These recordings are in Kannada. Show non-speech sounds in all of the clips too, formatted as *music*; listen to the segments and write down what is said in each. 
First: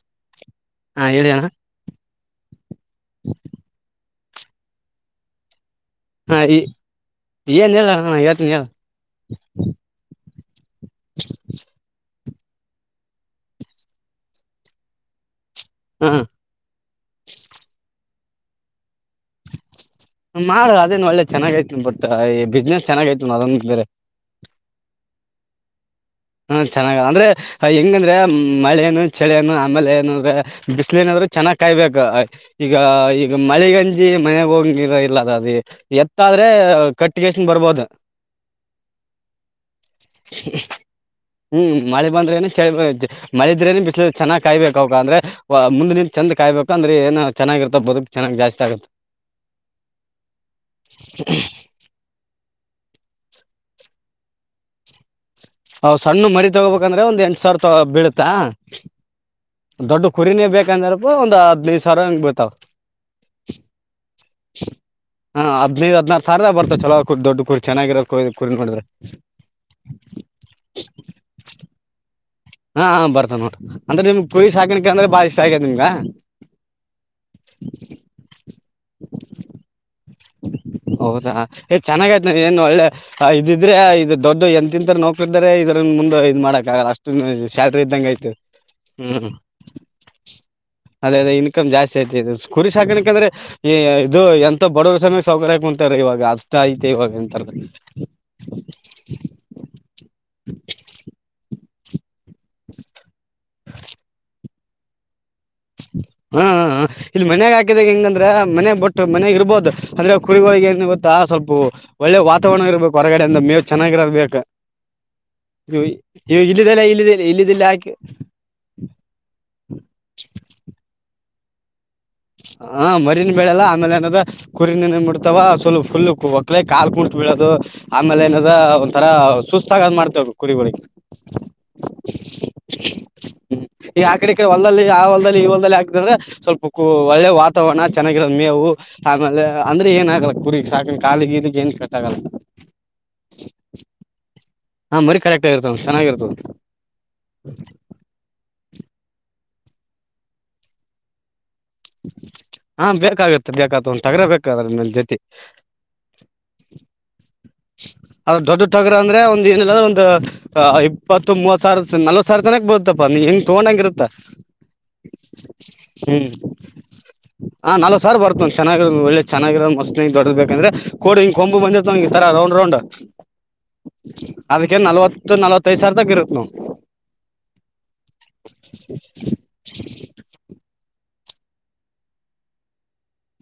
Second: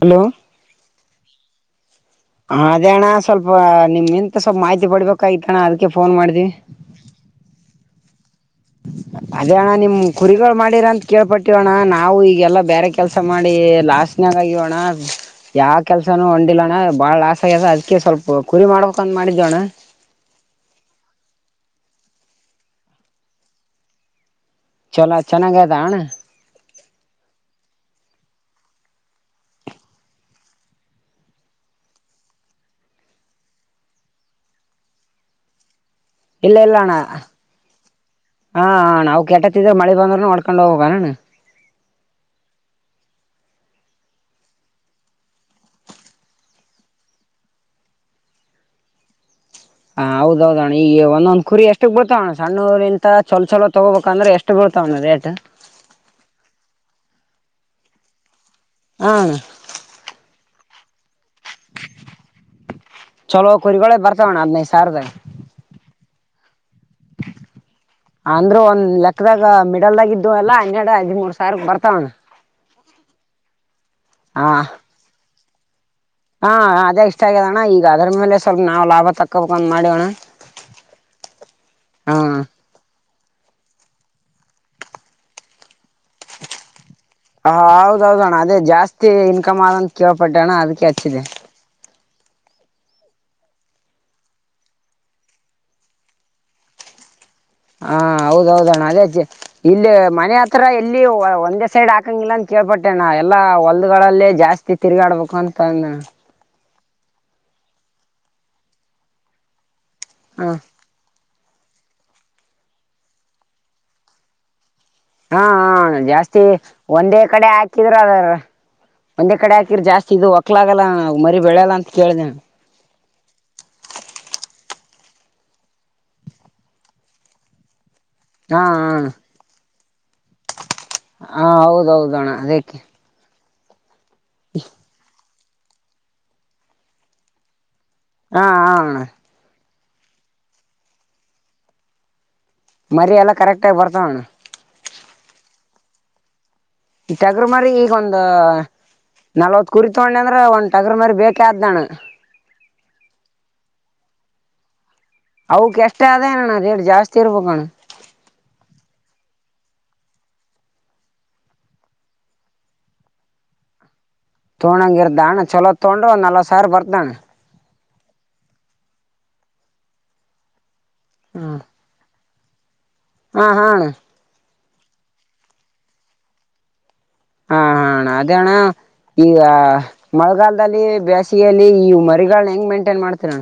ಹಲೋ ಹಾ ಹೇಳಿ ಅಣ್ಣರೆ ಸ್ವಲ್ಪ್ ಮಾಹಿತಿ ಪಡ್ಬೇಕಾಗೈತಣ್ಣ ಅದು ಹಾ ಈ ಏನ್ ಹೇಳ್ ಅಣ್ಣ ಹೇಳ್ತೀನ್ ಹೇಳ್ ಅದೇ ಅಣ್ಣ ನಿಮ್ ಕುರಿಗಳು ಮಾಡಿರ ಅಂತ ಕೇಳ್ಪಟ್ಟೇ ಅಣ್ಣ ನಾವು ಈ ಈ ಎಲ್ಲಾ ಬೇರೆ ಕೆಲಸ ಮಾಡಿ ಲಾಸ್ನಾಗಿ ಆಗಿವಣ್ಣ ಯಾವ ಹಾ ಕೆಲಸನೂ ಹೊಂಡಿಲ್ಲಣ್ಣ ಬಾಳ ಲಾಸ್ ಆಗ್ಯದ ಅದ್ಕ ಸ್ವಲ್ಪ ಕುರಿ ಮಾಡ್ಬೇಕು ಅಂತ ಮಾಡಿದೆ ಅಣ್ಣ ಮಾಡು ಅದೇನು ಒಳ್ಳೆ ಚೆನ್ನಾಗೈತಿ ಬಟ್ಟ್ ಈ ಬಿಸ್ನೆಸ್ ಚೆನ್ನಾಗೈತಿ ನೋಡ್ ಬೇರೆ ಚಲೋ ಚೆನ್ನಾಗದ ಅಣ್ಣ ಹ ಚೆನ್ನಾಗ ಅಂದ್ರೆ ಹೆಂಗ ಅಂದ್ರೆ ಮಳೆ ಏನು ಚಳಿ ಏನು ಆಮೇಲೆ ಏನು ಅಂದ್ರೆ ಬಿಸಿಲು ಏನಾದ್ರೆ ಚೆನ್ನಾಗ್ ಕಾಯಬೇಕು ಈಗ ಈಗ ಮಳಿಗಂಜಿ ಮನೆಗ್ ಹೋಗಂಗಿಲ್ಲ ಇಲ್ಲದ ಅ ಎತ್ತಾದ್ರೆ ಇಲ್ಲ ಇಲ್ಲ ಅಣ್ಣ ಕಟ್ಟಿಗೆೇಶನ್ ಬರ್ಬೋದು ಹಾ ನಾವು ಕೆಟ್ಟತ್ತಿದ್ರೆ ಮಳೆ ಬಂದ್ರನು ಹೊಡ್ಕೊಂಡ್ ಹೋಗ್ಬೇಕಣ್ಣ ಹ್ಮ್ ಮಳೆ ಬಂದ್ರೆ ಏನೂ ಚಳಿ ಬಂದ್ ಮಳಿದ್ರೇನು ಬಿಸಿಲು ಇದ್ರೇನು ಚನ್ನಾಗ್ ಕಾಯಬೇಕು ಅವಕ ಅಂದ್ರೆ ಒ ಮುಂದು ನಿಂತ್ ಚಂದ್ ಕಾಯಬೇಕು ಅಂದ್ರೆ ಏನು ಚೆನ್ನಾಗಿರ್ತವ್ ಬದುಕ್ ಚೆನ್ನ್ ಜಾಸ್ತಿ ಆಗುತ್ತೆ ಹ ಹೌದೌದಣ್ಣ ಈಗ ಒಂದೊಂದ್ ಕುರಿ ಎಷ್ಟಕ್ ಬರುತ್ತವಣ್ಣ ಸಣ್ಣ ಊರಿಂತ ಚಲೋ ಚಲೋ ತಗೋಬೇಕಂದ್ರೆ ಎಷ್ಟು ಬೀಡ್ತಾವಣ್ಣ ರೇಟ್ ಹ್ ಸಣ್ಣ ಮರಿ ತಗೋಬೇಕಂದ್ರೆ ಒಂದ್ ಎಂಟ್ ಸಾವಿರ ತ ಬೀಳುತ್ತಾ ಹಾ ದೊಡ್ಡ ಕುರಿನೇ ಬೇಕಂದ್ರೆ ಒಂದ್ ದ್ ಹದಿನೈದು ಸಾವಿರ ಅಂಗ್ ಬಿಳ್ತಾವ ಚಲೋ ಕುರಿಗಳೇ ಬರ್ತಾವಣ್ಣ ಹದ್ನೈದು ಹದಿನೈದು ಹದಿನಾರು ಸಾರದ ಬರ್ತ ಅಂದ್ರೆ ಒಂದ್ ಲೆಕ್ಕದಾಗ ಮಿಡಲ್ದಾಗ ಇದ್ದವೆಲ್ಲಾ ಹನ್ನೆರಡು ಹದಿಮೂರ್ ಸಾವಿರ ಬರ್ ತ್ತ ಹಾ ಬರುತ್ತವ್ ನೋಡ್ರಿ ಅಂದ್ರೆ ನಿಮಗೆ ಕುರಿ ಸಾಕಾಣಿಕೆ ಅಂದ್ರೆ ಬಾಳ್ ಇಷ್ಟ ಆಗೈತಿ ನಿಮ್ಗ ಹಾ ಅದೇ ಅದೇ ಇಷ್ಟ ಆಗಿದೆಣ್ಣ ಈಗ ಅದ್ರ ಮೇಲೆ ಸ್ವಲ್ಪ ನಾವು ಲಾಭ ತಕ್ಕೋಬೇಕ್ ಅಂತ ಮಾಡ್ಯಾವಣ್ಣ ಹೌದಾ ಏ ಚೆನ್ನಾಗಯ್ತ್ ಹ್ಮ್ ನೋಡ್ ಏನ್ ಒಳ್ಳೆ ಹ ಇದಿದ್ರೆ ಇದು ದೊಡ್ಡ ಎಂತತಿಂತ ನೌಕರಿ ಇರ್ತಾರೆ ಇದ್ರ ಮುಂದ ಇದ ಮಾಡಕ್ ಆಗಲ್ಲ ಅಷ್ಟ್ ಷ್ಟ್ ಸಾಲ್ರಿ ಇದ್ದಂಗ ಐಯ್ತಿ ಹೌದೌದಣ್ಣ ಅದೇ ಜಾಸ್ತಿ ಹ್ಮ ಇನ್ಕಮ್ ಆದಂತ ಕೇಳ್ಪಟ್ಟೆ ಅಣ್ಣ ಅದಕ್ಕೆ ಅದೇ ಹಚ್ಚಿದೆ ಅದೇ ಇನ್ಕಮ್ ಜಾಸ್ತಿ ಆ ತ್ತಿ ಕುರಿ ಸಾಕಾಣಿಕೆ ಯಾಕಂದ್ರೆ ಇದು ಎಂತ ಬಡವರ ಸಮ ಸವೌಕರು ಕುಂತಾರೆ ಇವಾಗ ಅಷ್ಟು ಐತೆ ಇವಾಗ ಎಂತಾರೆ ಹಾ ಹೌದೌದಣ್ಣ ಅದೇ ಇಲ್ಲಿ ಮನೆ ಹತ್ರ ಎಲ್ಲಿ ಒಂದೇ ಸೈಡ್ ಹಾಕಂಗಿಲ್ಲ ಅಂತ ಕೇಳ್ಪಟ್ಟೆ ಅಣ್ಣ ಎಲ್ಲಾ ಹೊಲ್ದಗಳಲ್ಲೇ ಜಾಸ್ತಿ ತಿರುಗಾಡ್ಬೇಕು ಅಂತ ಅಂದಣ್ಣ ಹಾ ಹ ಇಲ್ಲಿ ಮನೆಗ್ ಹಾಕಿದಾಗ ಹೆಂಗಂದ್ರೆ ಮನೆ ಬಟ್ಟು ಮನೆಗ್ ಇರ್ಬೋದು ಅಂದ್ರೆ ಹಾ ಕುರಿಗಳಿಗೆ ಏನ್ ಗೊತ್ತಾ ಸ್ವಲ್ಪ ಒಳ್ಳೆ ವಾತಾವರಣ ಇರ್ಬೇಕು ಹೊರಗಡೆಯಿಂದ ಮೇವು ಚೆನ್ನಾಗಿರೊದ್ ಬೇಕ್ ಹಾ ಹ ಜಾಸ್ತಿ ಇಲ್ಲಿ ಒಂದೇ ಕಡೆ ಇಲ್ಲಿದೆಲ್ಲ ಹಾಕಿ ಹಾಕಿದ್್ರ ಅದಾರ ಒಂದೇ ಕಡೆ ಹಾ. ಜಾಸ್ತಿ ಇದು ಹೊಕ್ಕಕ್ಲಾಗಲ್ಲ ಮರಿ ಬೆಳಲ್ಲ ಅಂತ. ಕೇಳಿದೆ ಹಾ ಮರಿೀನ್ ಬೆಳಲ್ಲ ಆಮೇಲೆ ಏನದ. ಕುರಿನ ಬಿಡ್ತಾವ ಸ್ವಲ್ ಫುಲ್ ಕು ಒಕ್ಕಳೇ ಕಾಲು ಕುಂತು ಬೀಳೋದು. ಆಮೇಲೆ ಏನದ ಹಾ ಅಣ್ಣ ಒಂಥರಾ ಸುಸ್ತ ಆಾಗ್ ಮಾಡ್ತ. ಕುಳ. ಹಾ ಹೌದೌದು ಅಣ್ಣ ಅದಕ್ಕೆ ಹ್ಮ್ ಈ ಆಕಡೆ ಈ ಕಡೆ ಹೊಲ್ದಲ್ಲಿ ಆ ಹೊಲದಲ್ಲಿ ಈ ಹೊಲ್ದಲ್ಲಿ ಆಗ್ತ ಅಂದ್ರೆ ಸ್ವಲ್ಪ ಒಳ್ಳೆ ವಾತಾವರಣ. ಚೆನ್ನಾಗಿರೋ ಹಾ ಮೇವು ಹಾ ಅಣ್ಣ ಆಮೇಲೆ ಅಂದ್ರೆ ಏನ ಆಾಗಲ್ಲ ಕುರಿಗ್ ಸಾಕ ಕಾಲಿಗೆ ಇದಗ್ ಏನ್ ಕೆಟ್ ಆಾಗಲ್ಲ. ಮರಿ ಎಲ್ಲಾ ಕರೆಕ್ಟ ಆಾಗಿಿ ಬರ್ತಾವಣ್ಣ. ಹಾಂರಿ ಕರೆಕ್ಟ್ ಆಗಿತ ಚೆಾಗಿರ್ತದೆ. ತಟಗ್ರ ಮರಿ ಈಗೊಂದ ನಲ್ವತ್ ಕುರಿ ತಗೊಂಡೆ ಅಂದ್ರ ಒಂದ್ ತೆಗ್ರ ಮರಿ ಬೇಕ. ಅ ಅದಾನ. ಹಾ ಬೇಕಾಗತ್ತೆ ಬೇಕತ್ತ ಒಂದ್ ತಗ್ರ ಬೇಕಾದ್ರ ಜೊತೆ. ಅವಕ ಎಷ್ಟ ಆದೇನಣ್ಣ ರೇಟ್ ಜಾಸ್ತಿ ಇರ್ಬೇಕಣ್ಣ. ಏನಲ್ಲ ಒಂದು ಇಪ್ಪತ್ತುತ್ವತ್ ಸಾವಿರ ನಲ್ವತ್ ಸಾವಿರ ಜನಕ್ ಬತ್ತಪ್ಪಾ ಹೆಂಗ ತಗೊಂಡಂಗ ಇರತ್ತ. ತೊೊಂಡಂಗ ಇರ್ದ ಅಣ್ಣ ಚಲೋ ತೊೊಂಡ್ರ ಒ್ ಹ್ಮ್ ನಲ್್ ಸಾರ್ ಬರ್ದಣ್ಣ. ಹಾ ನಾಲ್ಕ ಸರ್ ಬರ್ತವ್ ಚನ್ನಾಗಿ ಒೆ ಚೆನ್ನಾಗಿರೋ ಮತ್ ದೊಡರ್ಬೇಕಂದ್ರೆ ಕೋ ಹಿಂಗ ಕೊಂಬ ಬಂದಿತವ. ತರ ರೌಂಡ್ ರೌಂಡ್. ಹಾ ಹಾ ಅಣ್ಣ ಅದಕ್ಕೆ ನಲ್ವತ್ತು ನಲ್ವತ್ತೈದ್ ಸಾವರದಾಗ ಇರುತ್ತತ್ ನವು. ಹಾ ಹಣ್ಣ ಅದೇಣ್ಣ ಈಗ ಮಳೆಗಾಲದಲ್ಲಿ ಬೇಸ್. ಲ್ಲಿ ಈ ಮರಿಗಳ ಹೆಂಗ್ ಮೇಂಟೈನ್ ಮಾಡ್ತೇ ನು.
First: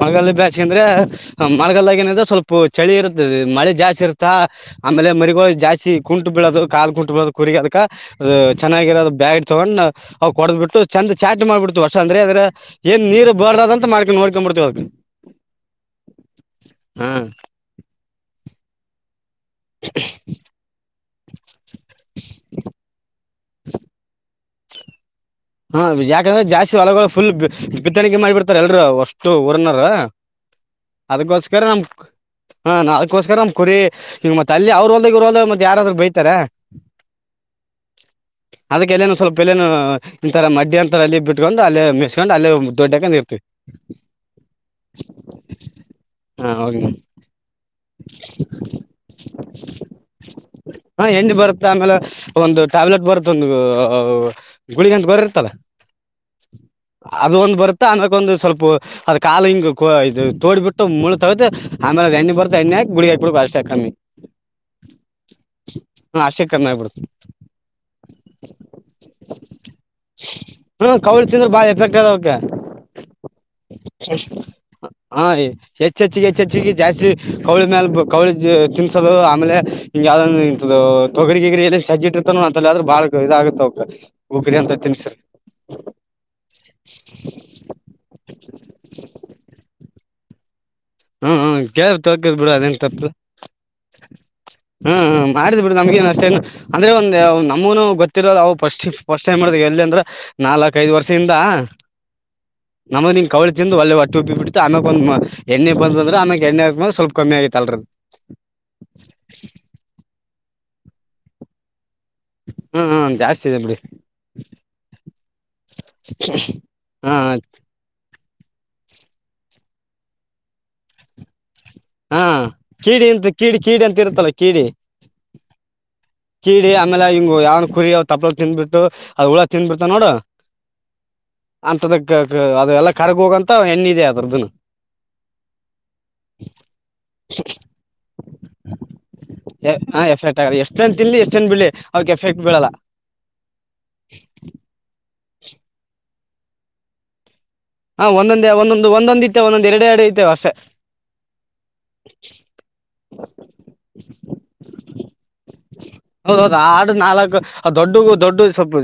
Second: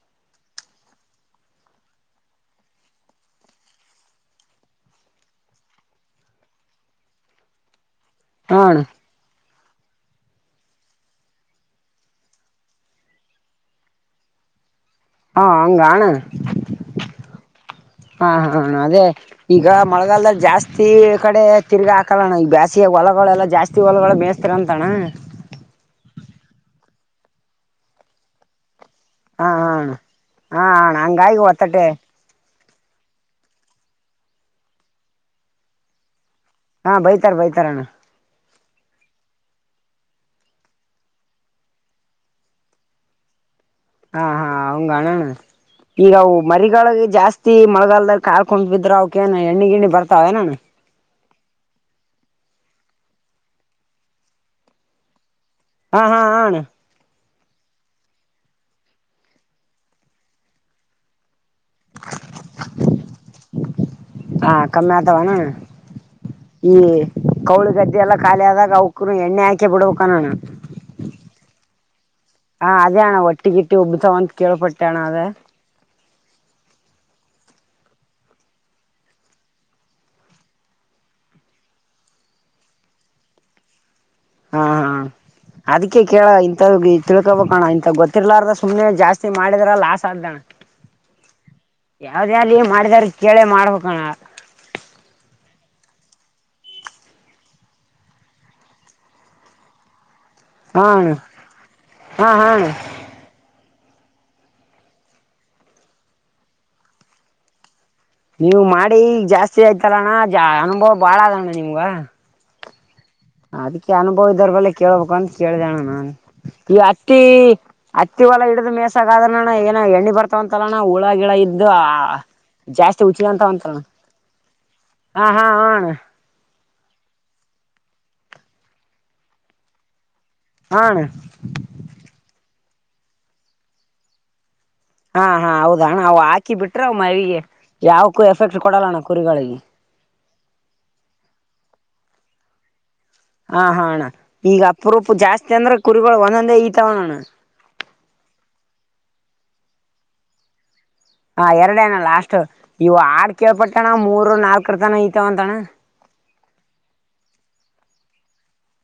ಮಗಾಲ ಬ್ಯಿ ಅಂದ್ರೆ ಮಾರ್ಗಲ್ದಾಗ ಏನಂದ್ರೆ ಸ್ವಲ್ಪ ಚಳಿ ಇರುತ್ತ ಮಳೆ ಜಾಸ್ತಿ ಇರುತ್ತಾ. ಆಮೇಲೆ ಮರಿಗೋ ಜಾಸ್ತಿ ಕುಂಟು ಬೀಳೋದು ಕಾಲು ಕುಂಟು ಬೀೋದು ಕುರಿಗೆಗ ಅದಕ ಅದು ಹಾ ಅಣ್ಣ ಚೆನ್ನಾಗಿರೋದು ಬ್ಯಾಗ. ತಗೊಂಡ್ ಅವು ಕೊಡದ್ ಬಿಟ್ಟು ಚಂದ ಚಾಟ್ಿ ಮಾಡ್ಬಿಡ್ತ ವರ್ಷಂದ್ರ ಅಂದ್ರೆ ಏನ್ ನೀರ್ ಬರ್ದ ಅಂತ ಮಾಡ್ಕೊಂಡ ನೋ. ಮಾಡ್ತ ಹ್ೀಿ. ಹಾ ಅಂಗಣ ಹಾ ಹ ಹ ಹ ಅದೇ. ಈಗ ಮಳಗಾಲದ ಜಾಸ್ತಿ ಕಡೆ ತಿರ್ಗಿ ಹಾಕೋಣ ಈ ಬ್ಯಾಸಿಯ ಹೊಲಗಳೆಲ್ಲ ಜಾಸ್ತಿ ಹೊಲ ಮೇ. ತ್ರರಂತಣ್ಣ. ಹಾ ಯಾಕಂದ್ರೆ ಜಾಸ್ತಿ ಹೊಲಗಳು ಫುಲ್ ಬಿತ್ತಣಕೆ ಮಾಡಿ ಬಿಡ್ತಾರೆ ಎಲ್ರು. ಅಷ್ಟು ಹಾಂ ಉಊರ್ನರ ಅಣ್ಣ ಹಾಂ ಅಣ್ಣ ಹಂಗಾಗಿ ಅದಗೋಸ್ಕರ ನಮ. ಒತ್ತಟೆ ಹಾ ನಾಕೋಸ್ಕರ ನಮ್ ಕುರಿ ಈಗ ಮತ್ ಅಲ್ಲಿ ಅವ್ರ ಹೊಲ್ದ ಇೋಲ್ದ ಮತ್ ಯಾರಾದ್ ಬೈತಾರ. ಹಾಂ ಬೈತಾರೆ ಬೈತಾರಣ್ಣ ಅದಕ್ಕೆಲ್ಲೇನು ಸ್ವಲ್ಪ ಎಲ್ಲೇನು. ಇಂರ ಮಡ್ಡಿ ಅಂತರ ಅಲ್ಲಿ ಬಿಟ್ಕೊಂಡು ಅೇ ಮಿಸಸ್ಕೊಂಡು ಅೇ ದೊಡ್ಡಾಕ ಇರ್ತಿವಿ. ಹಾ ಹಾ ಹಂಗಣೋಣ ಈಗ ಹಾ ಹೋಗಿ ಮರಿಗಳೊಳಿಗೆ ಜಾಸ್ತಿ. ಮಳಗಾಲದಾಗ ಕಾಕೊಂಡ್ ಬಿದ್ರ ಅವ್ಕೇಏ ಎಣ್ಣಿ ಗಿಣಿ ಬರ್ತಾವಏನ. ಬರುತ್ತ ಆಮೇಲೆ ಒಂದು ಟ್ಯಾಬ್ಲೆಟ್ ಬರುತ್ತ ಒಂದು ಗುಳಿಗಂತ ಗರಿ ಇರ್ತಾವ. ಹಾ ಹಾ ಹಣ. ಅದು ಒಂದು್ ಬರುತ್ತೆ ಅಂದಕ್ಕ ಒಂದು್ ಸ್ವಲ್ಪ ಅದ್ ಕಾ ಹಿಂಗ ಇದು ತೋಡಿಬಿಟ್ಟು ಮುಳೆ ತಗತಿ ಆಮೇಲೆ. ಎ್ಣ ಬರ್ತ ಎ್ಣಯಾಿ ಬಿಡಿಗಾಕ್ ಬಿು ಅಷ್ಟಾಕ್ಕಮ್ಮಿ. ಹಾ ಕಮ್ಮ್ಯಾತವಾಣ. ಅಷ್ಟೇ ಕಮ್ಮಿ ಈ ಆಗ್ಬಿಡುತ್ತೆ ಕೌಳಿ ಗದ್ದೆ ಎಲ್ಲ ಖಾಲಿ ಆದಾಗ ಅವಕ ಎಣ್ಣೆ ಹಾಕಿ ಬಿಡ್ಬೇಕ ಕಣೋಣ. ಹಾ ಕವಳ ತಿಂದ್ರ ಬಾಯ. ಹಾ ಅದೇಣ ಒಟ್ಟಿಗಿಟ್ಟಿ ಉಬ್ಬತಾವಂತ ಕೇಳಪಟ್ಟಣ ಅದ. ಹೆಚ್ಚಚ್ಿಗೆ ಹೆಚ್ಚೆಚ್ಿಗೆ ಜಾಸ್ತಿ. ಕೌಳಿ ಮೇಾಲ ಕೌಳಿ ತಿನ್ಸೋದು ಆಮೇಲೆ ಹ ಯಾವ ತೊಗರಿ ಗಗ್ರ ಸಜ್ಜಿ. ಅಂತ ಆದ್ರೂ ಬಾಳ ಇದ ಆಾಗುತ್ತ ಅವ ಹುಗ್ರಿ ಅಂತ ತಿನ್ಸ್ರಿ. ಅದ್ಕ್ಕೆ ಕೇಳ ಇಂ ತಿಳ್ಕೊಬಣ ಇಂ ಗೊತ್ತರ್ಲಾರ ಸುಮ್ನೆ ಜಾಸ್ತಿ ಮಾಡಿದ್ರ ಲಾಸ್ಟ್. ಸಾಲಣ. ಹ್ಮ್ ಕೆ ತೊಕದ್ ಬಿಡ ಅದೇನ್ ತಪ್ಪ ಕೇಳೇ ಮಾಡ್ಬೇಕಣ್ಣ ಹ್ಮ ಮಾಡ್ ಬಿ. ನಮ್ಗನ್ ಅಷ್ಟೇನು ಅಂದ್ರೆ ಒಂದ್ ನಮಗೂನು ಗೊತ್ತಿರೋವು ಫಸ್ಟ್ ಫಸ್ಟ್ ಟೈಮ್ ಮಾಡ ಎಲ್ಲಿ ಅಂದ್ರ. ನಾಲ್ಕ್ ಹಾ ಐದು ಅಣ್ಣ ವರ್ಷದಿಂದ ಹಾ ಹಾ ಅಣ್ಣ *unintelligible* ಕವಳ ಒೆ ಒಟ್ಟೆ ಉಪ್ಪಿ ಬಿಟ್ಟು ಆಮಕ್ ಒಂದ ಎ್ಣ ಬಂದ್ರೆ ಆಮಕ್ ಎಣ್ಣೆ್ರ ಸ್ವಲ್ಪ ಕಮ್ಮಿ ಆಗಿತಲ್ರ ನೀವು ಮಾಡಿ ಜಾಸ್ತಿ ಆಯ್ತಲ್ಲಣ್ಣ ಜ ಅನುಭವ ಬಾಳ ಅದಣ್ಣ ನಿಮ್ಗ. ಹ್ಮ ಹ್ಮ ಅದಕ್ಕೆ ಅನುಭವ ಇದ್ದರ ಬಲ್ಲೆ ಕೇಳ್ಬೇಕ ಅಂತ ಕೇಳ್ದೇಣ ನಾನ್ ಈ ಹಾ ಅತ್ತಿ ಅ ಹತ್ತತಿವಲ್ಲ ಹಡ್ ಮೇಸಗ ಆದ್ರಣ್ಣ ಏನ ಎ್ಣ ಬರ್ತಾವ ಅಂತಲ್ಲಣ್ಣ ಹುಳ ಗಿಳ ಇದ ಇದು ಹಾ ಜಾಸ್ತಿ ಕೀಡಿ ಅಂತ ಕೀಡಿ ಉಚ್ಗೆಂತಾವಂತಲಣಾ ಕೀಡಿ ಅಂತ ಇರುತ್ತಲ್ಲ ಕೀಡಿ ಹಾ ಹಾ ಹಾ ಅಣಾ ಕೀಡಿ ಆಮೇಲೆ ಹಿಂಗು ಯಾವ್ ಕುರಿ ತಪ್ಪಲಾ ತಿಂದಬಿಟ್ಟು ಅದ ಹುಳ ತಿಂದಬಿಡ್ತಾವ ನೋಡು ಹಾ ಅಣ್ಣ ಅಂತದಕ್ - ಅ ಎಲ್ಲ ಕರ್ಗೋಗಂತ ಎಣ್ಣಿದೆ ಅದ್ರದನ್. ಹಾ ಹಾ ಹೌದಣ್ಣ ಅವು ಹಾಕಿ ಬಿಟ್ರೆ ಅವು ಮೈಗೆ ಯಾವಕ್ಕೂ ಎಫೆಕ್ಟ್ ಕೊಡಲ್ಲಣ್ಣ ಕುರಿಗಳಿಗೆ ಹ ಎಫೆಕ್ಟ್ ಆಗ ಎಷ್ಟೇನ್ ತಿನ್ಲಿ ಎಷ್ಟೇನ್ ಬಿಡ್ಲಿ ಅವಾಕ್ ಎಫೆಕ್ಟ್ ಬೀಳಲ್ಲ. ಹಾ ಹಾ ಆಣ್ಣ ಈಗ ಅಪರೂಪ್ಪ ಜಾಸ್ತಿ ಅಂದ್ರೆ ಕುರಿಗಳು ಒಂದೊಂದೇ ಇಳಿತಾವನಣ್ಣ ಹಾ ಒಂದೊಂದೇ ಒಂದೊಂದು ಒಂದೊಂದ ಇತ್ತೆ ಒಂದೊಂದ್ ಎರಡೆ ಎರಡು ಇಳೀತಾವಷ್ಟೇ. ಹಾ ಎರಡೇ ಅಣ್ಣಾ ಲಾಸ್ಟ್ ಇವ ಆಡ್ ಕೇಳ್ಪಟ್ಟಣ ಮೂರು ನಾಲ್ಕರ ತನ ಇ ತ್ತ ಒಂದಣ ಹೌದ ಹೌದು ಆಡ್ ನಾಲ್ಕು ದೊಡ್ಡಗೂ ದೊಡ್ಡ ಸ್ವಲ್ಪ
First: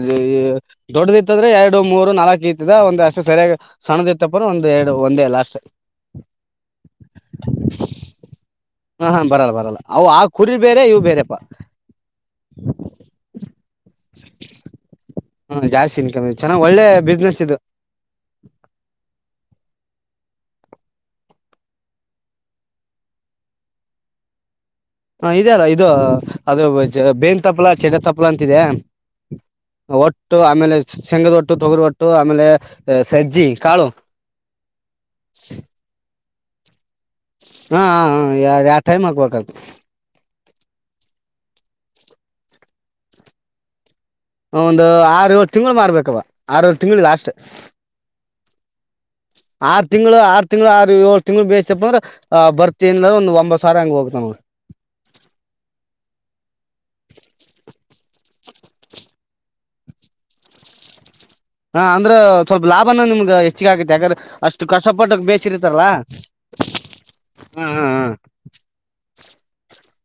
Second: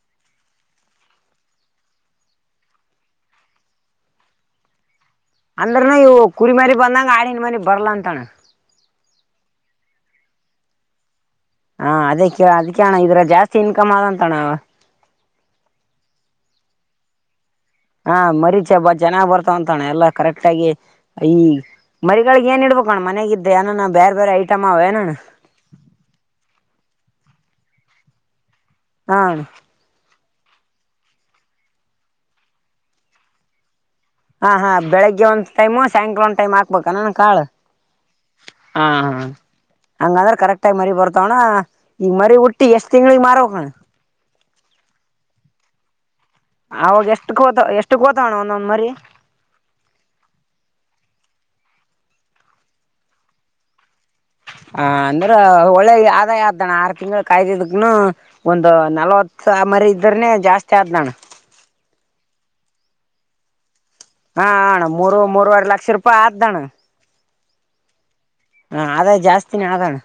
ದೊಡ್ಡದ ಇತ್ತದ್ರೆ ಎರಡು ಮೂರು ನಾಲ್ಕು ಕೀತಿದ ಒಂದ ಅಷ್ಟು ಸರಿಯಾಗಿ ಸಣ್ಣದ ಇತ್ತಪ್ಪ ಒಂದು ಎರಡು ಒಂದೇ ಲಾಸ್ಟ್ ಅಂದ್ರನು ಇವು ಕುರಿ ಮರಿ ಬಂದಂಗ ಆಡಿನ ಮರಿ ಬರ್ಲ ಅಂತಣ ಹಾ ಹಾ ಬರಲ್ಲ ಬರಲ್ಲ ಆವ್ ಆ ಕುರಿ ಬೇರೆ ಇವು ಬೇರೆಪಾ. ಹಾ ಅದಕ್ಕೆ ಅದಕ್ಕೆಣ ಇದ್ರ ಜಾಸ್ತಿ ಇನ್ಕಮ್ ಆದಂತಣ್ಣ. ಹ್ಮ ಜಾಸ್ತಿ ಇನ್ಕಂ ಚೆನ್ನಾಗ್ ಒಳ್ಳೆ ಬಿಸ್ನೆಸ್ ಇದು. ಹಾ ಮರೀ ಚ ಬ ಚನಾಗ್ ಬರ್ತಾವಂತಣ ಎಲ್ಲಾ ಕರೆಕ್ಟ್ ಆಗಿ ಈ ಮರಿಗಳಿಗೆ ಏನ್ ಇಡ್ಬೇಕು ಅಣ್ಣ ಮನ್ಯಾಗಿದ್ದಾಗ ಏನನ ಬ್ಯಾರ್ ಬ್ಯಾರೆ ಐ ಹ ಇದೆ ಅಲ್ಲ ಇದು ಅದು ಬೇವಿನ್ ತಪ್ಪಲ ಚಟ್ಟೆ ತಪ್ಪಲ ಅಂ ತಿದೆ ಹಾ ಅಣ್ಣ ಒಟ್ ಒಟ್ಟು ಆಮೇಲೆ ಶೆಂಗದ ಒಟ್ಟು ತೊಗರಿ ಒಟ್ಟು ಆಮೇಲೆ ಸಜ್ಜಿ ಕಾಳು ಹಾ ಹಾ ಬೆಳಗ್ಗೆ ಒಂದು ಟೈಮು ಸಾಯಂಕಾಲ ಟೈಮ್ ಆಗ್ ಕನಣಾ ಕಾಳ ಹಾ ಯಾವ ಹಾ ಟೈಮ್ ಹಾ ಹಾಕ್ಬೇಕದು ಹಂಗಾದ್ರ ಕರೆಕ್ಟ್ ಟೈಮ್ ಮರಿ ಬರ್ ತಣ ಈಗ ಮರಿ ಹುಟ್ಟಿ ಎಷ್ಟ್ ತಿಂಗಳಿಗೆ ಮಾರ್ಬಕಣಾ ಒಂದು ಆರು ಏಳ್ ತಿಂಗಳು ಮಾರ್ಬೇಕವ. ಆರ ಏಳ್ ತಿಂಗಳಿಗ ಅವಾಗ ಲಾಸ್ಟ್ ಎಷ್ಟಕ್ ಹೋತ ಎಷ್ಟಕ್ ಹೋತವಣ ಒಂದೊಂದ್ ಮರಿ ಆರು ತಿಂಗಳು ಆರು ತಿಂಗಳು ಆರ ಏಳ್ ತಿಂಗಳುಳ ಬೇಸ್ತಪ್ಪ ಅ್ರ ಆ ಬರ್ತತಿ ಇಲ್ಲ ಒಂಬ್ ಸಾವರ ಹಂಗ ಹೋಗ ಹಾ ಅಂದ್ರ ಒಳೆ ಆದಾಯ ಆರ್ ತಿಂಗಳ ಕಾಯ್ದಿದಕ್ಕನು ಒಂದು ನಲ್ವತ್ತು ಮರಿ ಇದ್ರನೆ ಜಾಸ್ತಿ ಆದ್ನಣ. ಹಾ ಅಂದ್ರ ಸ್ವಲ್ಪ ಲಾಭನ ನಿಮ್ಗ ಹೆಚ್ಚಿಗ ಆಗ ಹಾ ಅಷ್ಟು ಅಣ್ಣ ಮೂರು ಕಷ್ಟಪಟ್ಟಕ್ ಮೂರುವರೆ ಬೇಸರ್ತಾರಲ್ಲ ಲಕ್ಷ ರೂಪಾಯಿ ಹ್ಮ ಹ್ಮ್ ಹ್ಮ ಹಾ ಆದ ಜಾಸ್ತಿನ ಆದಣಾ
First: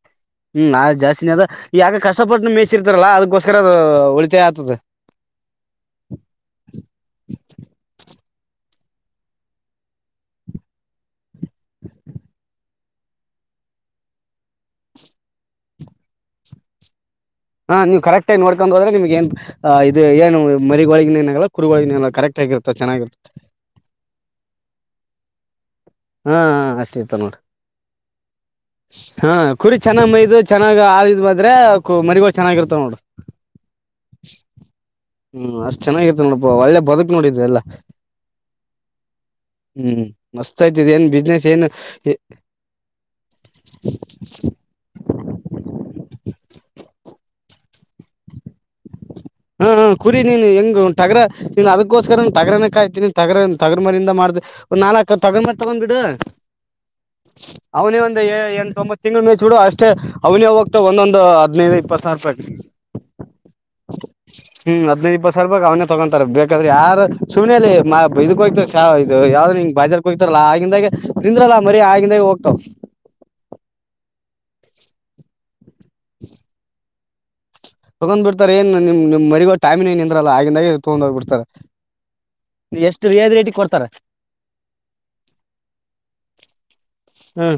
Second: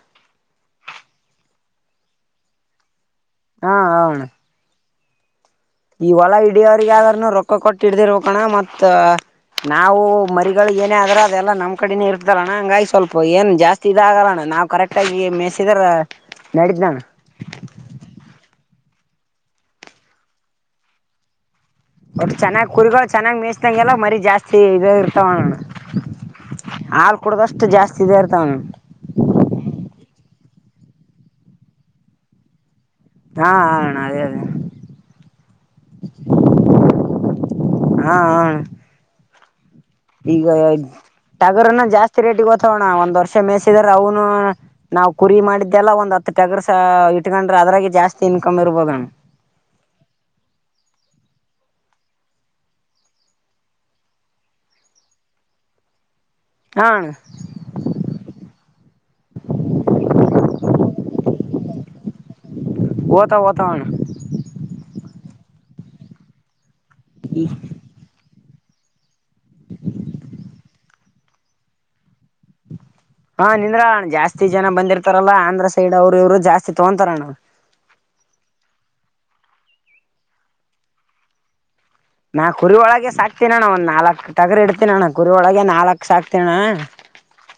ಹ್ಮ್ ಜಾಸ್ತಿನೇ ಅದ ಈ ಯಗ ಕಷ್ಟಪಟ್ಟನ ಮೇಸ್ ಇರ್ತಾರಲ್ಲಾ ಅದಕ್ಕೋಸ್ಕರ ಅದು ಹಾ ಹಣ ಉಳಿತಾಯ ಆಗ್ತದ. ಈ ಹೊಲ ಇಡಿಯವ್ರಗಾದ್ರೂನು ರೊಕ್ಕ ಕೊಟ್ಟ ಇಡ್ದಿರ್ ಬೇಕಣ ಮತ್ತ ನಾವು ಮರಿಗಳಿಗ ಏನೇ ಆದ್ರು ಅದೆಲ್ಲಾ ನಮ್ಮ ಕಡೇನೇ ಇರ್ತದಲ್ಲಣ್ಣ ಹಂಗಾಗಿ ಸ್ವಲ್ಪ ಏನ್ ಜಾಸ್ತಿ ಇದ ಆಗಲ್ಲಣ್ಣ. ನಾವು ಕರೆಕ್ಟ್ ಆಗ ಮೇಸಿದ್ರ ನಡಿತದಣ್ಣ ಹಾ ನೀವು ಕರೆಕ್ಟಾಗ ನೋಡ್ಕೊಂಡು ಹೋದ್ರೆ ನಿಮ್ಗ ಏನ್ ಅಹ ಇದು ಏನು ಮರಿಗೊಳಗಿನ ಏನಾಗಲ್ಲ ಕುರಿಗಳಿಗಿನ ಏನಾಗಲ್ಲ ಒಟ್ ಕರೆಕ್ಟ್ ಚೆನ್ನಾಗ್ ಆಗಿರ್ತಾವ ಕುರಿಗಳು ಚೆನ್ನಾಗಿರ್ತಾವ ಚೆನ್ನಾಗ್ ಮೇಯಸ್ದಂಗೆಲ್ಲ ಮರಿ ಜಾಸ್ತಿ ಇದ ಇರ್ತಾವಣಣಾ ಹೂಂ ಅಷ್ಟ ಇರ್ತಾವ್ ನೋಡ ಜಾಸ್ತಿ ಇದ ಇರ್ತಾವಣ್ಣ ಹಾ ಕುರಿ ಚೆನ್ನಾಗ್ ಮೈದು ಚ ಚನ್ನಾಗಿ ಆಳಿದ್ *unintelligible* ಮರಿಗಳು ಚೆನ್ನಾಗಿರುತ್ತಾವ ನೋಡು ಹಾ ಹಾ ಅಣಾ ಅದೇ ಅದೇ. ಹ್ಮ್ ಅಷ್ಟ್ ಚೆನ್ನಾಗಿರ್ತವ ನೋಡಪಾ ಒಳ್ಳೆ ಬದುಕ್ ನೋಡಿದ ಎಲ್ಲ. ಹಾ ಅಣ್ಣ ಹ್ಮ್ ಮಸ್ತ್ ಐತಿದ್ ಏನ್ ಬಿ ಟಗರನ ಜಾಸ್ತಿ ರೇಟಿಗೆ ಓತ್ತಾವಣಾ ಒಂದ್ ವರ್ಷ ಮೇಸಿದ್ರ ಅವ್ನು ನಾವ್ ಕುರಿ ಮಾಡಿದ್ದೆಲ್ಲ ಒಂದ್ ಹತ್ ಇಟ್ಟಾಗ್ರ ಸ ಇಟ್ಕೊಂಡ್ರ ಅದ್ರಾಗ ಜಾಸ್ತಿ ಇನ್ಕಮ್ ಇರ್ಬೋದಣ್ ಹಾ ಹ ಕುರಿ ನೀನ್ ಹೆಂಗ ತಗ್ರ ನೀನ್ ಅದಕ್ಕೋಸ್ಕರ ತಗರಣನ ಕಾಯ್ತೀಿನಿ ತಗ ತಗ್ರ ಮರಿಯಿಂದ ಮಾಡ ನಾಲ್ಕ ತಗೊಂಬಾರ ತಗೊಂಡ್ಬಿಡು ಹಾ ಅವನೇ ಒಂದ ಎಂಟ ಒೊಂಬತ್ತು ತಿಂಗಗಳ ಮೇಚ್ುಡು ಅಷ್ಟೇ ಅವ್ನೇ ಹೋಗ್ತ ಒಂದೊಂದು ಹದ್ನೈದು ಪಸಾರ ಪ ವತ ವತಣ ಹ್ಮ್ ಹದ್ೈದು ಇಪ್ಪತ್ತು ಸರ್ಲ್ ಬಾಗ ಅವ್ನೇ ತಗೊಂತಾರೆ ಬೇಕಾದ್ರ ಯಾರು ಸುಮನೆಲಿ ಇದ್ಕ್ೋಯ್ತ ಚಾವದು ಯಾವ್ದ್ ಹಂಗ್ ಬಾಜಾರ್ ಹೋಗ್ತಾರಲ್ಲಾ ಆಗಿಂದಾಗೆ ನಿಿಂದ್ರಲ್ಲ ಮರಿ ಆಗಿಂದಾಗೆ ಹೋಗ್ತಾವ ಹಾ ನಿಂದ್ರಣ ಜಾಸ್ತಿ ಜನ ಬಂದಿರ್ತಾರಲ್ಲಾ ಆಂದಧ್ರ ಸೈಡ್ ಅವ್ರರು ಇವ್ರು ಜಾಸ್ತಿ ತಗೊಂತಾರಣ್ಣ ತಗೊಂಡ್ ಬಿಡ್ತಾರೆ ಏನ್ ನಿಮ್ ನಿ್ ಮಗೋ ಟೈಮಿನನ್ ಏನ್ ಇದಂದ್ರಲ್ಲ ಆಗಿಂದಾಗೆ ತಗೊಂಡ್ೋಗ್ ಬಿಡ್ತಾರೆ ನಾ ಕುರಿ ಒಳಗೆ ಸಾಕ್ತನಣ ಒಂದ್ ನಾಲ್ಕಕ್ ತಗ್ರ ಇಡ್ತೀನಣ್ಣ ಕುರಿೊಳಗೆ ನಾಲ್ಕ್ು ಸಾಕ್ತಣ್ಣ ಹ್ಮ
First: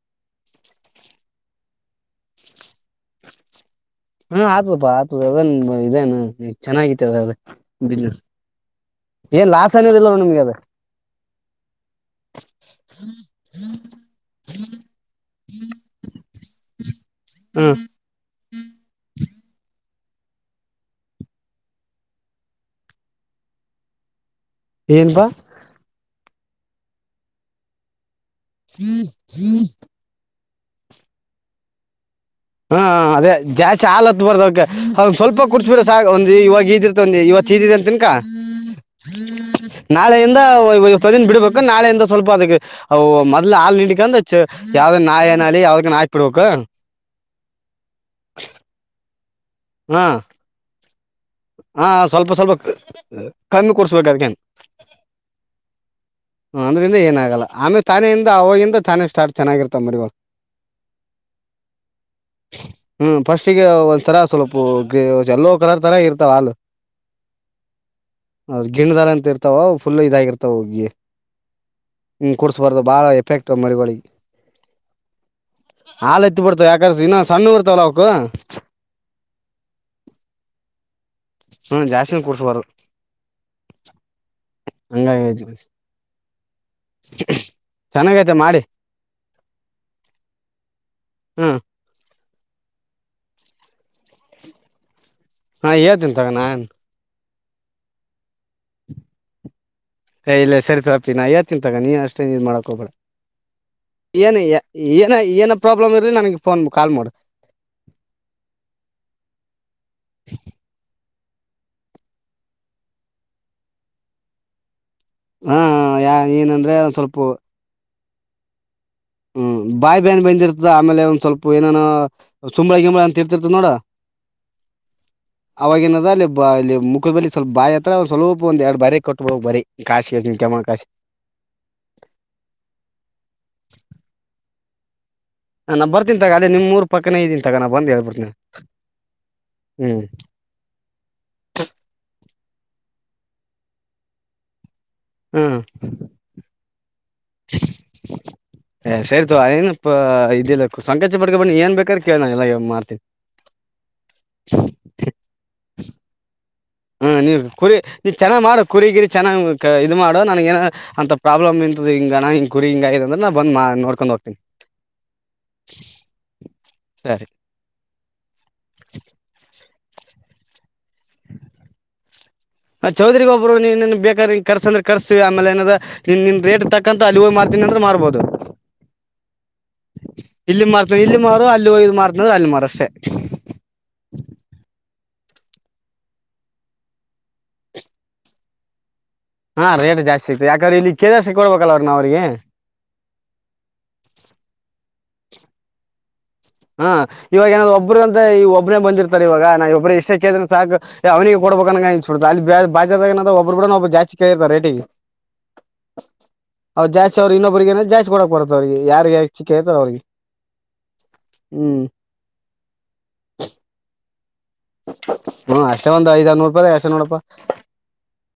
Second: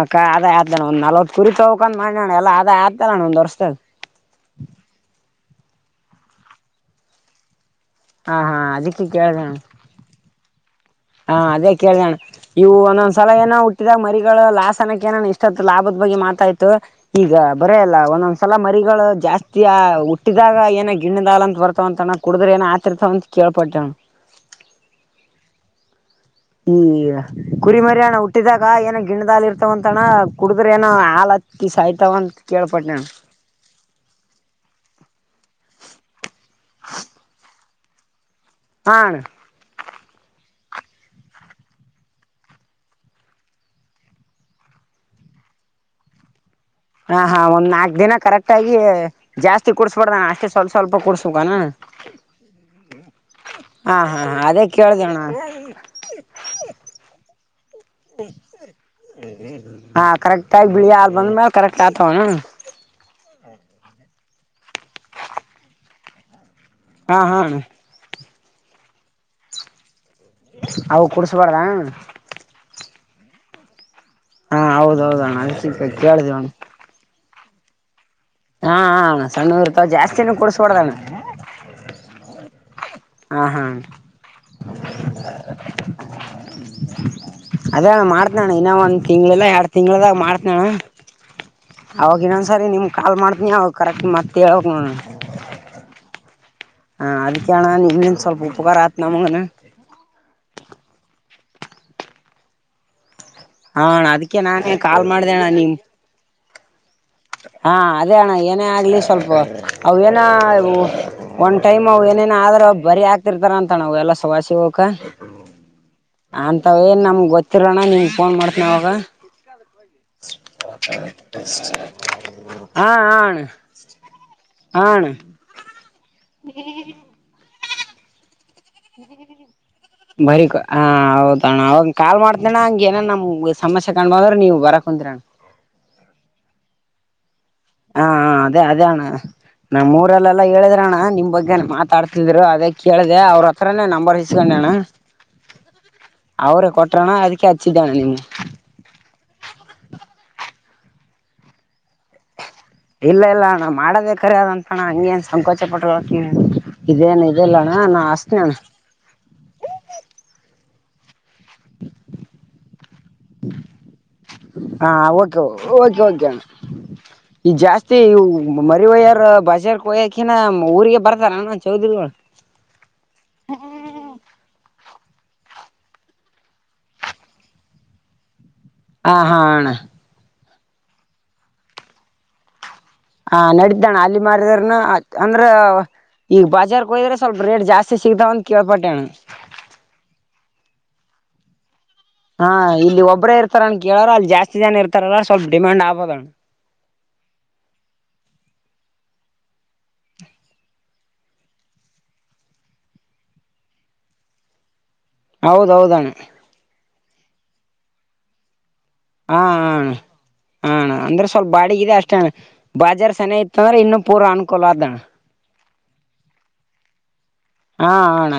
ಅಕ್ಕ ಅದೇ ಆದತಣ್ಣಂದ್ ನಲ್ವತ್ ಕುರಿ ತೊಕಂದ್ ಮಾಡನಣ ಎಲ್ಲ ಅದ ಆತ ಅಣ್ಣ ಒಂದ್ ವರ್ಷದ ಹಾ ಆತಪಾ ಆತ ಅದ ಇದೇನು ಚೆನ್ನಾಗಿತಿ ಅದ ಅದ ಹಾ ಹಾ ಅದ ಏನ್ ಲಾಸ್ ಅನೋದಿಲ್ಲವ ನಿಮಗೆ ಅದು ಹಾ ಅದೇ ಕೇಳ್ದಣ್ಣ ಇವು ಒಂದೊಂದ್ಸಲ ಏನ ಹುಟ್ಟಿದಾಗ ಮರಿಗಳ ಲಾಸನಕ್ಕೆ ಏನ ಇಷ್ಟತ್ತು ಲಾಭದ್ದ ಬಗ್ಗೆ ಮಾತಾಯ್ತು ಈಗ ಹ್ಮ್ ಬರೆಯಲ್ಲ ಒಂದೊಂದ್ ಸಲ ಮರಿಗಳು ಜಾಸ್ತಿ ಹುಟ್ಟಿದಾಗ ಏನ ಗಿಣ್ಣದಾಲ ಅಂತ ಬರ್ತವ ಅಂತಣ್ಣ ಕುಡಿದ್ರ ಏನ ಆತಿರ್ತವ ಅಂತ ಕೇಳ್ಪಡ್ಟ್ಟೇವ ಹ ತನು ಬ ಈ ಕುರಿ ಮರಿಯಾಣ ಹುಟ್ಟಿದಾಗ ಏನ ಗಿಣದಾಲ ಇರ್ತವಂತಣ ಕುಡಿದ್ರ ಏನೋ ಹಾ ಹತ್ತಿ ಸಾಯ್ತವೊಂಡ ಹಾ ಅದೇ ಜಾಸ್ತಿ ಹಲ್ ಹತ್ ಬರ್ದವಕ ಅವ್ ಸ್ವಲ್ಪ ಕುಡಿಸ್ ಬಿಿಾ ಸಾಾಗ ಒಂದು ಇವಾಗ ಇದ ಇರ್ತ ಒಂದು ಇವಾಗ ಚೀ ಇದಿದೆ ಅಂತನ್ಕಾ ಹಾ ಅಣ್ಣ ನಾಳೆೆಯಿಂದ ದ ಬಿಡ್ಬೇಕ ನಾಳೆಯಿಂದ ಸ್ವಲ್ಪ ಅದಕ್ಕೆ ಮೊದಲ ಹಾಲ್ ಯಾವ್ದ ನಾಯೆ ನಳಿ ಯಾವ ಆಯ್ುಿಡ್ಬೇಕ ಹ ಹಾ ಒ್ ನಾಲ್ಕ್ ದಿನ ಕರೆಕ್ಟ್ ಆಗ ಜಾಸ್ತಿ ಕುಡಸ್ಬಡ್ದಾನು ಅಷ್ಟೇ ಸ್ವಲ್ಪ ಸ್ವಲ್ಪ ಕುಡ್ಸ ಹಾ ಸ್ವಲ್ಪ ಸ್ವಲ್ಪ ಕಮ್ಮಿ ಹಾ ಕೊೂಡ್ಸ್ಬೇಕ ಹಾ ಅದ್ಕೇನ್ ಅದೇ ಕೇಳ್ದಣ್ಣ ಅಂದ್ರಿಂದ ಏನಾಗಲ್ಲ ಆಮೇ ತಾನೆಯಿಂದ ಅವೋಗಿಂದ ತಾನೆ ಸ್ಟಾರ್ಟ್ ಚೆನ್ನಾಗಿರ್ತ ಮರಿವ ಹಾ ಕರೆಕ್ಟ್ ಆಗಿ ಬಿಳಿ ಹಾಲ್ ಬಂದ್ಮೇಲೆ ಕರೆಕ್ಟ್ ಆತವಣ ಹ್ಮ್ ಫಸ್ಟಿಗೆ ಒಂದ್ ತರ ಸ್ವಲ್ಪ ಗ ಎಲ್ಲೋ ಕಲರ್ ತರ ಇರ್ತಾವ ಹಾಲು ಹಾ ಹಾ ಹೌದ ಗಿಣದಾರ ಅಂತ ಇರ್ತಾವ ಫುಲ್ಲು ಇದಾಗಿರ್ತಾವ ಹಗಿ ಅವು ಕುಡ್ಸ್ಬಾರ್ದ ಅಣ್ಣ ಹಞ ಕೂಡ್ಸ್ಬಾರ್ದು ಭಾಳ ಎಫೆಕ್ಟ್ ಮರಿಗಳಿಗೆ ಹಾ ಹೌದೌದಣ್ಣ ಅದಕ್ಕೆ ಹಾಲು ಎತ್ತಿ ಕೇಳ್ದೇವಣ್ಣ ಪಡ್ತವೆ ಯಕರ್ಸ ಇನ್ನ ಸಣ್ಣ ಉರ್ತಾವಲ್ಲ ಅವಕ ಹಾ ಸಣ್ಣೂರು ರೂಪಾಯಿ ಜಾಸ್ತಿನ ಕುಡಡ್ಸ್ಬಡ್ದಾನ ಹ್ಞೂ ಜಾಸ್ತಿ ಹಾ ಹಾ ಅಂಗ ಅದೇ ಮಾಡ್ತನಣ ಇನ್ನ ಒಂದ್ ತಿಂಗ್ಳಲ್ಲ ಎರಡ್ ತಿಂಗ್ಳದಾಗ ಮಾಡ್ತನಣ್ಣ ಹ್ಞೂ ಅವಾಗನ್ನೊಂದ್ ಸರಿ ನಿಮ್ಗೆ ಕಾಲ್ ಮಾಡ್ತನಿ ಅವ ಕರೆಕ್ಟ್ ಮತ್ತ ಹೇಳೋಗ ನಾನು ಹಾಂ ಹೇಳ್ತೀನಿ ತಗ ನಾನು ಹ ಅದಕ್ಕೆಣ ನಿಮನ್ ಸ್ವಲ್ಪ ಉಪಕಾರ ಆತ್ ನಮಗನ್ ಏ್ ಇಲ್ಲ ಸರಿತಪಿ ನಾ ಯಾ ತಿಂತಾಗ ನೀ ಅಷ್ಟೇನ್ ಇ್ ಮಾಡಾಕ್ ಹೋಗಬೇಳ ಹಾ ಅಣ್ಣ ಅದಕ್ಕೆ ಏನು ನಾನೇ ಕಾಲ್ ಏನ ಮಾಡ್ದೆ ಅಣ್ಣ ಏನ ನಿಮ್ ಪ್ರಾಬ್ಲಮ್ ಇರಲಿ ನನ್ಗೆ ಫೋನ್ ಕಾಲ್ ಮಾಡ ಹಾ ಅದೇ ಅಣ್ಣ ಏನೇ ಆಗ್ಲಿ ಸ್ವಲ್ಪ ಅವೇನ ಒಂದ್ ಟೈಮ್ ಅವ ಏನ ೇನ ಆದ್ರ ಬರಿ ಆಗ್ತಿರ್ತಾರ ಅಂತ ನವು ಎಲ್ಲ ಸವಾಸಿ ಹಾ ಯಾ ಅಂತ ಏನಂದ್ರೆ ಒಂದ್ ಏನ್ ಸ್ವಲ್ಪ ನಮಗ್ ಗೊತ್ತಿರೋಣ ನಿಮ ಫೋನ್ ಮಾಡ್ತನ ಅವಾಗ ಹ್ಮ್ ಬಾಯಿ ಬಾಯನ್ ಬಂದಿರ್ತ ಆಮೇಲೆ ಒಂದ್ ಸ್ವಲ್ಪ ಏನನ ಸುಂಬಳ ಹಾ ಗಿಂಬಳ ಹಾ ಅಂತ ಅಣ್ಣ ಇರ್ತಿರ್ತ ನೋಡ ಹಾ ಅಣ್ಣ ಅವವಾಗಿನದ ಅಲ್ಲಿ ಇಲ್ಲಿ ಮುಖದೇ ಸ್ವಲ್ಪ ಬಾಯಿ ಹತ್ರ ಸ್ವಲ್ಪ ಬರೇ ಕೊಬೋ ಬರೀ ಬರಿ ಹ ಹೌದಣ್ಣ ಅವಾಗ ಕಾಲ್ ಮಾಡ್ತಣ ಹಂಗಗೆ ಏನ ನಮ್ ಸಮಸ್ಯೆ ಕಣ್ ಬಂದ್ರ ನೀವು ಬರ ಕುಂದರಣ ಹಾ ನ ಬರ್ೀನಿಾಗ ಅದೇ ನಿಮ್ಮ ಊರ್ ಪಕ್ಕನೇ ಇದೀನಿ ತಗ ನಾ ಬಂದ್ ಹಾ ಹೇಳ್ಬಿಡ್ತೀನಿ ಅದೇ ಅದೇ ಅಣ್ಣ ನಮ್ಮ ಹ್ಮ್ ಊರಲ್ಲೆಲ್ಲಾ ಹೇಳಿದ್ರಣ್ಣ ನಿಮ್ ಬಗ್ಗೆ ಮಾತಾಡ್ತಿದ್ರು ಅದೇ ಕೇಳ್ದ ಅವ್ರ ಹತ್ರಾನೇ ನಂಬರ್ ಇಸ್ಕೊಂಡ ಹ್ಮ್ ಅವ್ರೇ ಕೊಟ್ರಣ ಅದಕ್ಕೆ ಹಚ್ಚಿದ್ದಣೆ ನಿಮಗೆ ಸಂಖಕೆ ಬಡ್ ಬಿ ಏನು ಬೇಕ್ರೆ ಇಲ್ಲ ಇಲ್ಲ ಅಣ್ಣ ಮಾಡೋದೇ ಕರಿ ಅದಂತಣ್ಣ ಹಂಗೇನ್ ಸಂಕೋಚ ಪಟರು ಹತ ಹಾ ನೀವು ಕುರಿ ನೀವು ಚೆನ್ನಾಗಿ ಮಾಡು ಕುರಿ ಗಿರಿ ಚೆನ್ನಾಗ್ ಇದು ಮಾಡು ನನಗ ಏನ ಅಂತ ಪ್ರಾಬ್ಲಮ್ಂತದ ಹಿಂಗಣ ಹಿಂ ಕುರಿ ಹಿಂಗಗ ಅಂದ್ರ ನ ಬಂದ್ ನಡ್ಕೊಂಡ್ ಹೋಗ್ತನಿ ಹಾ ಓೆ ಓಕೆ ಓಕೆ ಸರಿ ಈ ಜಾಸ್ತಿ ಮರಿ ಒಯ್ಯಾರ ಬಾಜಾರ್ಯ್ಯಕಿನ ಊರಿಗೆ ಬರ್ತಾರಣ್ಣ ಚೌಧರಿಗಳು ಹ ಚೌದರಿಗ ಒಬ್ಬರು ನೀನನ್ ಬೇಕಾದ ಕರ್ಸನ್ ಕರ್ಸವಿ ಆಮೇಲೆ ಏನಾದ್ರೆ ಇ ನಿನ್ ರೇಟ್ ತಕ್ಕಕಂತ ಅಲ್ಲಿ ಹ ಮಾಡ್ತೀನಿ ಅಂದ್ರೆ ಮಾಡ್ಬೋದು ಹ ಹಾ ಅಣ್ಣ ಅಲ್ಲಿ ಮಾಡ್ತೀಯಾ ಇಲ್ಲಿ ಮಾಡ್ತೀಯಾ ಅಷ್ಟೇ ಹಾ ನಡಿದ್ದಣ ಅಲ್ಲಿ ಮಾರಿದ್ರನ ಅಂದ್ರ ಈಗ ಬಾಜಾರ್ಕ್ೋಯ್ರೆ ಸ್ವಲ್ಪ ರೇಟ್ ಜಾಸ್ತಿ ಸಿಗತಾವ ಒಂದ ಕೇಳ್ಪಟ್ಟಣ್ಣ ಹಾ ರೇಟ್ ಜಾಸ್ತಿಐತೆ ಯಾಕ್ರೆ ಇಲ್ಲಿ ಕೇಸ ಸಿ ಕೊೊಡ್ಬೇಕಲ್ಲ ಅವ ಹಾ ಇಲ್ಲಿ ಒಬ್ಬ್ರೇ ಇರ್ತಾರನ್ ಕೇಳಾರ ಅಲ್ಲಿ ಜಾಸ್ತಿ ಜನ ಇರ್ತಾರಲ್ಲ ಸ್ವಲ್ಪ ಡಿಮಾಂಡ್ ಆಬೋದಣ್ಣ ಹಾ ಇವಾಗ ಏನಾದ್ ಒಬ್ಬ್ರಗ ಅಂತ ಈ ಒಬ್ಬನೇ ಬಂದಿರ್ತಾರೆ ಇವಾಗ ನಾ ಒಬ್ಬ್ರ ಇಷ್ಟಕ್ಕೇಳ್ರ ಸಾಕು ಅವನಿಿಗೆ ಕೊೋಡಬೇಕ ಅಲ್ಲಿ ಬಾಜಾರ್ದ ಒಬ್ಬರುೂಡ ಒಬ್ಬ ಜಾಸ್ ಕ ಇರ್ತಾರೆ ರೇಟಿಗೆ ಹೌದೌದಣ ಅವ್ ಜಾಸ್್್ರ ಇನ್ನೊಬರಿಗೆಗನ ಜಾಸ್ ಕೊಡಕ್ ಬತ್ತ ಅವಿಗೆ ಹಾ ಹ ಹ ಅಂದ್ರೆ ಸ್ವಲ್ಪ ಹ್ಮ್ ಬಾಡಿಗೆದೆ ಅಷ್ಟಣ ಬಾಜಾರ್ ಸೆನ ಇತ್ತ ಅಂದ್ರೆ ಇನ್ನುೂ ಪೂರ್ವ ಅನುಕೂಲ ಆದಣ ಹ್ಮ್ ಅಷ್ಟ ಒಂದ ಐದ್ನೂರುೂಪ ಎಷ್ಟ ನೋಡಪ್ಪ ಹಾ ಹಣ